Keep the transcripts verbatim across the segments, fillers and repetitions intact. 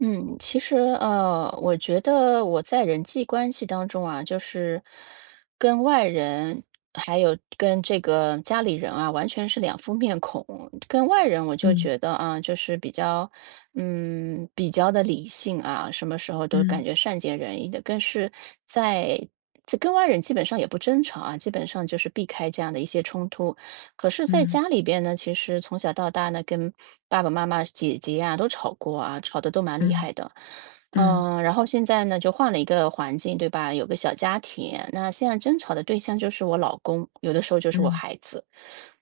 嗯，其实呃，我觉得我在人际关系当中啊，就是跟外人还有跟这个家里人啊，完全是两副面孔。跟外人我就嗯觉得啊，就是比较，嗯，比较的理性啊，什么时候都感嗯觉善解人意的。更是在这跟外人基本上也不争吵啊，基本上就是避开这样的一些冲突。可是在嗯家里边呢，其实从小到大呢，跟爸爸妈妈、姐姐呀、都吵过啊，吵得都蛮厉嗯害的。嗯嗯，然后现在呢，就换了一个环境，对吧？有个小家庭，那现在争吵的对象就是我老公，有的时候就是我嗯孩子。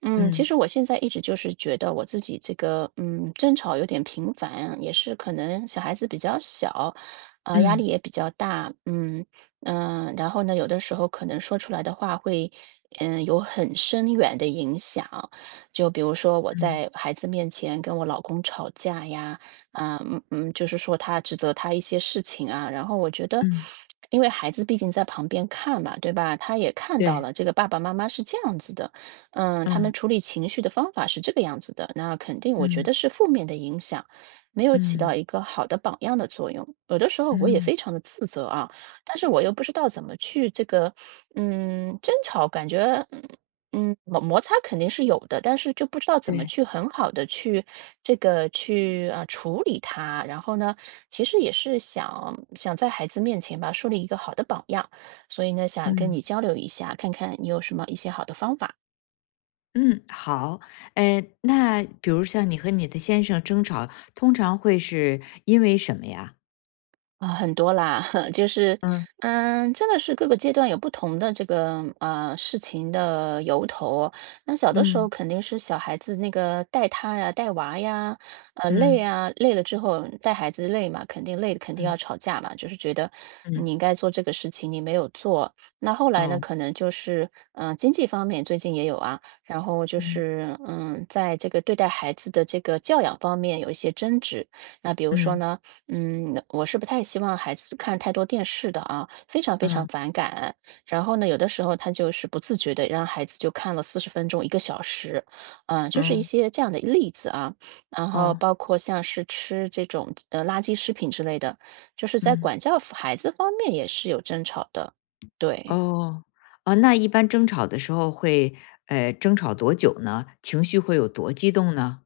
嗯，其嗯实我现在一直就是觉得我自己这个，嗯，争吵有点频繁，也是可能小孩子比较小，啊、压力嗯也比较大，嗯。嗯，然后呢，有的时候可能说出来的话会，嗯，有很深远的影响。就比如说我嗯嗯，在孩子面前跟我老公吵架呀，啊，嗯嗯，就是说他指责他一些事情啊，然后我觉得，嗯因为孩子毕竟在旁边看嘛，对吧？他也看到对，了这个爸爸妈妈是这样子的，嗯，他们嗯处理情绪的方法是这个样子的，那肯定我觉嗯得是负面的影响，没有起到嗯一个好的榜样的作用。有的时候我也嗯，非常的自责啊。但是我又不知道怎么去这个，嗯，争吵感觉，嗯嗯，摩摩擦肯定是有的，但是就不知道怎么对，去很好的去这个去啊、处理它。然后呢，其实也是想想在孩子面前吧，树立一个好的榜样，所以呢，想跟嗯你交流一下，看看你有什么一些好的方法。嗯，好，哎，那比如像你和你的先生争吵，通常会是因为什么呀？啊，很多啦，就是，嗯嗯，真的是各个阶段有不同的这个呃事情的由头。那小的时候嗯肯定是小孩子那个带他呀、带娃呀，呃累嗯啊，累了之后带孩子累嘛，肯定累，肯定嗯要吵架嘛，就是觉得你嗯，应该做这个事情，你没有做。那后来呢，哦，可能就是嗯、呃经济方面最近也有啊，然后就嗯是嗯在这个对待孩子的这个教养方面有一些争执。那比如说嗯呢。嗯，我是不太希望孩子看太多电视的啊，非常非常嗯反感。然后呢，有的时候他就是不自觉的让孩子就看了四十分钟、一个小时，嗯、就是一嗯，些这样的例子啊。然后哦，包括像是吃这种呃垃圾食品之类的，就是在嗯管教孩子方面也是有争吵的，对。哦哦，那一般争吵的时候会，呃，争吵多久呢？情绪会有多激动呢？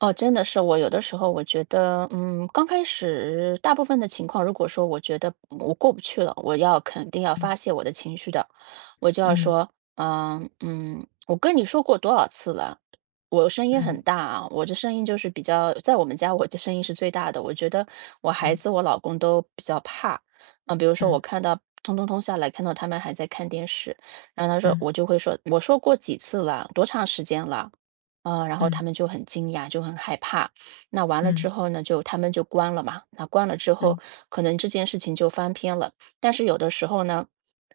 哦，真的是，我有的时候我觉得，嗯，刚开始大部分的情况，如果说我觉得嗯我过不去了，我要肯定要发嗯泄我的情绪的，我就要嗯说，嗯嗯，我跟你说过多少次了，我声音很嗯。大啊，我这声音就是比较，在我们家我的声音是最大的，我觉得我孩嗯子我老公都比较怕，嗯，比如说我嗯看到。通通通下来，看到他们还在看电视，然后他说，我嗯就会说，我说过几次了，多长时间了？呃，然后他嗯们就很惊讶，就很害怕。那完了嗯之后呢，就他们就关了嘛。那关了之后，嗯可能这件事情就翻篇了。但是有的时候呢，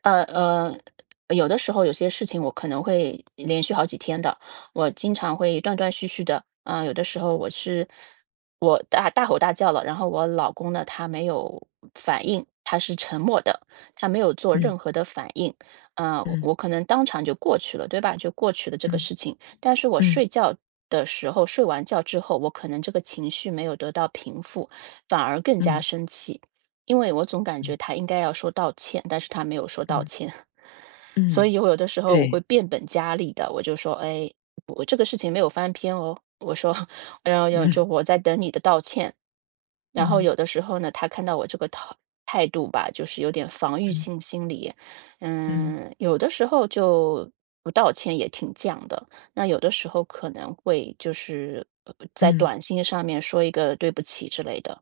呃呃，有的时候有些事情我可能会连续好几天的，我经常会断断续续的。啊、有的时候我是我大大吼大叫了，然后我老公呢，他没有反应，他是沉默的，他没有做嗯任何的反应。啊、我嗯我可能当场就过去了，对吧？就过去了这个嗯事情。但是我睡觉的时候，睡完觉之后，我可能这个情绪没有得到平复，反而更加嗯生气，因为我总感觉嗯他应该要说道歉，但是他没有说道嗯歉，所嗯，以我有的时候我对，会变本加厉的，我就说，哎，我这个事情没有翻篇哦，我说，然后有嗯就我在等你的道歉，然后嗯有的时候呢，他看到我这个态态度吧，就是有点防御嗯性心理，嗯嗯，有的时候就不道歉也挺犟的。那有的时候可能会就是呃在嗯短信上面说一个对不起之类的，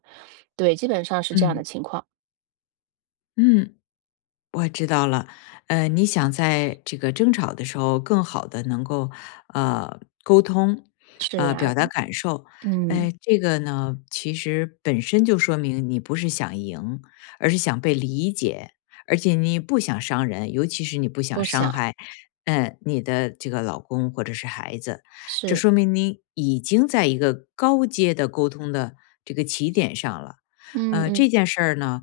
对，基本上是嗯这样的嗯。情况。嗯嗯，我知道了。呃，你想在这个争吵的时候更好的能够，呃，沟通，是呃，呀，表达感受。嗯，哎，这个呢，其实本身就说明你不是想赢，而是想被理解，而且你不想伤人，尤其是你不不想伤想，害，呃，你的这个老公或者是孩子。这是，说明你已经在一个高阶的沟通的这个起点上了。嗯呃，嗯，这件事儿呢，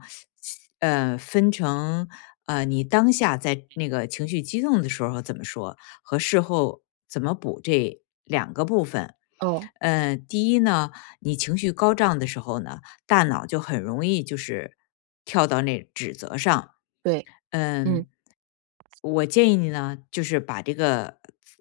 呃，分成呃，你当下在那个情绪激动的时候怎么说，和事后怎么补这两个部分。哦，呃，第一呢，你情绪高涨的时候呢，大脑就很容易就是跳到那指责上。对，嗯嗯，我建议你呢，就是把这个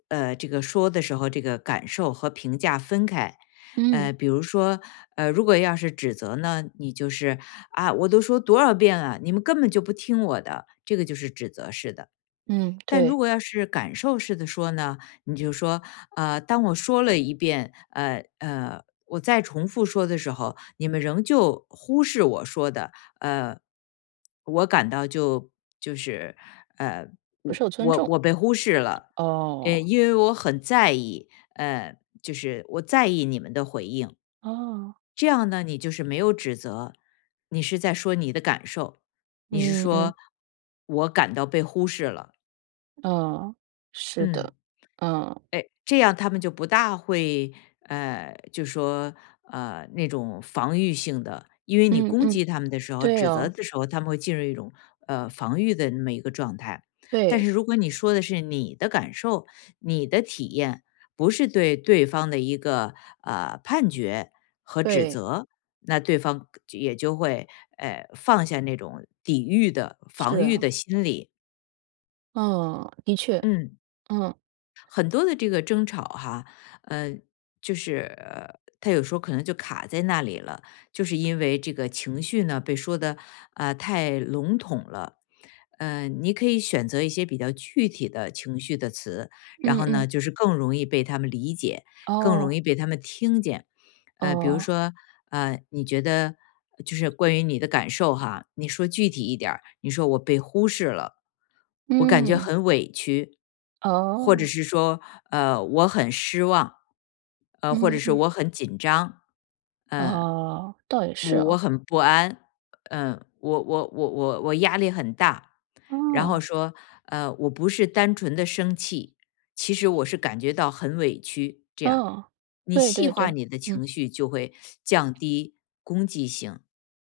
呃这个说的时候这个感受和评价分开。嗯呃，比如说，呃，如果要是指责呢，你就是啊，我都说多少遍了，你们根本就不听我的，这个就是指责式的。嗯，但如对，果要是感受式的说呢，你就说，呃，当我说了一遍，呃呃，我再重复说的时候，你们仍旧忽视我说的，呃，我感到就就是，呃，不我受尊我重，我被忽视了，呃，哦因为我很在意，呃，就是我在意你们的回应，哦，这样呢，你就是没有指责，你是在说你的感受，你是嗯嗯说我感到被忽视了，哦，是嗯。的，嗯哎，这样他们就不大会，呃，就说，呃，那种防御性的，因为你嗯攻嗯，击他们的时候、对指责哦，的时候，他们会进入一种呃防御的那么一个状态。但对是如果你说的是你的感受、你的体验，不是对对方的一个呃判决和指对，责，那对方也就会呃放下那种抵御的、是防御啊，的心理。嗯，的确，嗯。嗯很多的这个争吵哈，呃，就是呃他有时候可能就卡在那里了，就是因为这个情绪呢被说的啊、呃太笼统了。呃，你可以选择一些比较具体的情绪的词，然嗯后嗯，呢，就是更容易被他们理解，更容哦易被他们听见。呃，比如哦，说呃，你觉得就是关于你的感受哈，你说具体一点儿，你说我被忽视了，我感觉嗯很委屈。或者哦。是说，呃，我很失望，呃，或者嗯是嗯，我很紧张，呃，哦，倒也是我我哦，很不安。嗯、我我我我我压力很大。然后哦，说，呃，我不是单纯的生气，其实我是感觉到很委屈，这样，哦，你对细对化对，你的嗯。情绪就会降低攻击性。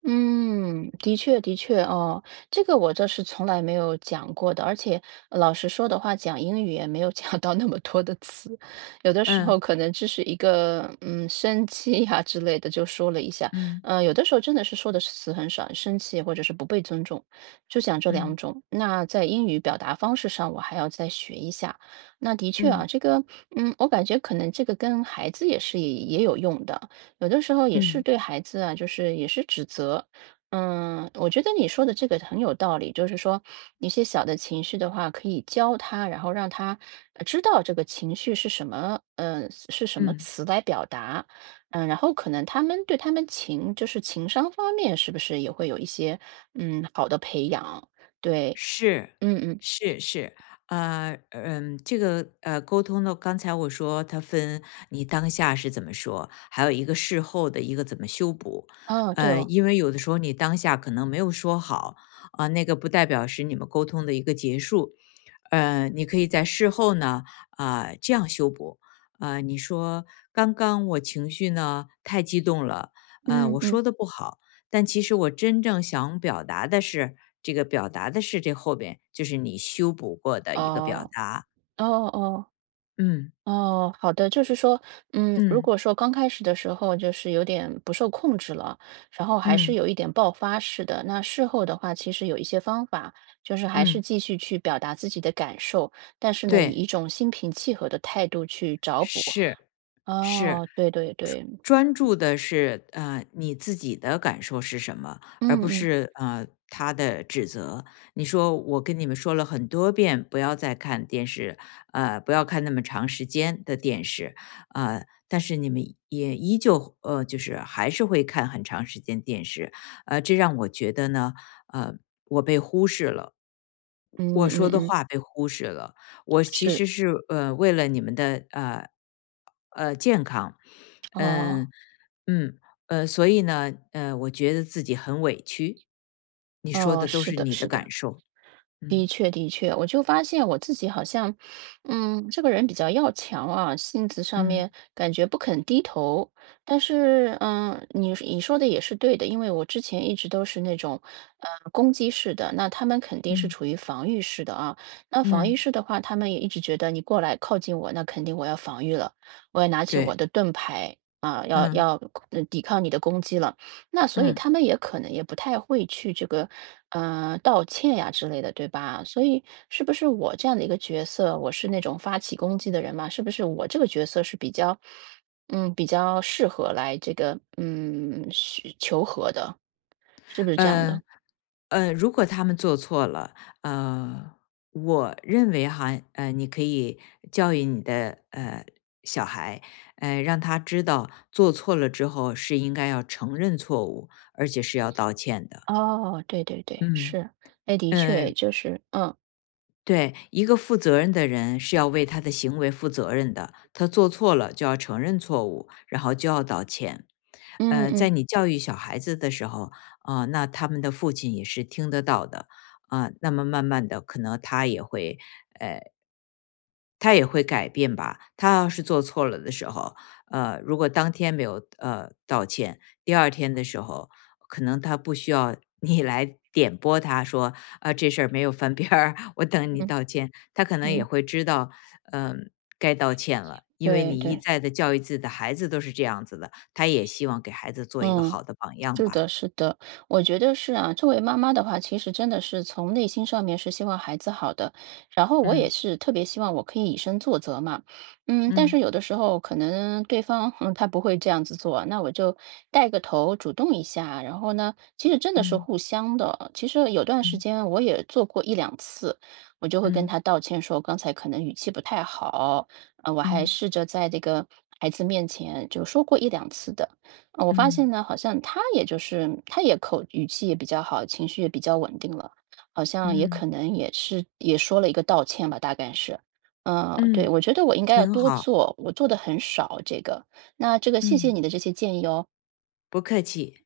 嗯，的确的确哦，这个我这是从来没有讲过的，而且呃老实说的话，讲英语也没有讲到那么多的词，有的时候嗯可能只是一个嗯生气呀、之类的就说了一下，嗯嗯、有的时候真的是说的词很少，生气或者是不被尊重，就讲这两嗯种。那在英语表达方式上，我还要再学一下。那的确啊，嗯这个嗯，我感觉可能这个跟孩子也是也有用的。有的时候也嗯是对嗯孩子啊，就是也是指责。嗯，我觉得你说的这个很有道理，就是说一些小的情绪的话，可以教他，然后让他呃知道这个情绪是什么，嗯，是什么嗯，词来表达。嗯，然后可能他们对他们情，就是情商方面，是不是也会有一些嗯好的培养？对，是，嗯嗯，是是。呃，嗯，这个呃，沟通呢，刚才我说它分你当下是怎么说，还有一个事后的一个怎么修补。哦，对呃，哦，因为有的时候你当下可能没有说好，啊、那个不代表是你们沟通的一个结束。呃，你可以在事后呢，啊、这样修补。呃，你说刚刚我情绪呢太激动了，呃，嗯我嗯，说的不好。但其实我真正想表达的是，这个表达的是这后边就是你修补过的一个表哦达。哦哦。嗯哦，好的，就是说，嗯，如嗯果说刚开始的时候就是有点不受控制了，然后还是嗯有一点爆发式的，那事后的话，其实有一些方法，就是还是嗯，继续去表达自己的感受，但是呢，以对，一种心平气和的态度去找补。是。是，哦，对对专对，专注的是，呃，你自己的感受是什么，而嗯不嗯是呃他的指责。你说我跟你们说了很多遍，不要再看电视，呃，不要看那么长时间的电视，呃，但是你们也依旧呃，就是还是会看很长时间电视，呃，这让我觉得呢，呃，我被忽视了。嗯我说嗯的嗯，话被忽视了，我其是，实是呃为了你们的呃，哦嗯、嗯，呃，所以呢，呃，我觉得自己很委屈。你说哦，的都是是的，你的是的。感受，嗯的确，的确，我就发现我自己好像，嗯，这个人比较要强啊，性子上嗯面感觉不肯低头。但是，嗯，你你说的也是对的，因为我之前一直都是那种，呃，攻击式的，那他们肯定是嗯处于防御式的啊。那防御嗯，式的话，他们也一直觉得你过来靠近我，那肯定我要防御了，我要拿起我对，的盾牌啊，要嗯要呃抵抗你的攻击了。那所以嗯。他们也可能也不太会去这个，呃，道歉呀之类的，对吧？所以是不是我这样的一个角色，我是那种发起攻击的人嘛？是不是我这个角色是比较，嗯，比较适合来这个，嗯，去求和的？是不是这样呃的？呃，如果他们做错了，呃，我认为哈，呃，你可以教育你的呃小孩，呃，让他知道做错了之后是应该要承认错误，而且是要道歉的，哦，对对对，嗯。是，哎，的呃确就是，嗯对，一个负责任的人是要为他的行为负责任的，他做错了就要承认错误，然后就要道歉。嗯呃，在嗯你教育小孩子的时候，呃，那他们的父亲也是听得到的，啊、那么慢慢的，可能他也会，呃，他也会改变吧。他要是做错了的时候，呃，如果当天没有呃道歉，第二天的时候，可能他不需要你来点拨他说啊、这事儿没有翻篇儿，我等你嗯道歉。他可能也嗯，会知道，嗯、该道歉了。因为对你一对，再的教育自己的孩子都是这样子的，他也希望给孩子做一个嗯。好的榜样是的，吧。是的，我觉得是啊。作为妈妈的话，其实真的是从内心上面是希望孩子好的，然后我也嗯是特别希望我可以以身作则嘛。嗯，但是嗯有的时候可能对方，嗯，他不会这样子做，那我就带个头，主动一下。然后呢，其实真的是嗯互相的。其实有段时嗯间我也做过一两次，我就会跟嗯他道歉说，刚才可能语气不太好，呃，我还嗯试着在这个孩子面前就说过一两次的。呃，我发嗯现呢，好像他也就是他也口语气也比较好，情绪也比较稳定了，好像也可嗯能也是也说了一个道歉吧，大概是。嗯，对，嗯，我觉得我应该要挺多好。做，我做的很少这个。那这个谢谢嗯，你的这些建议哦。不客气。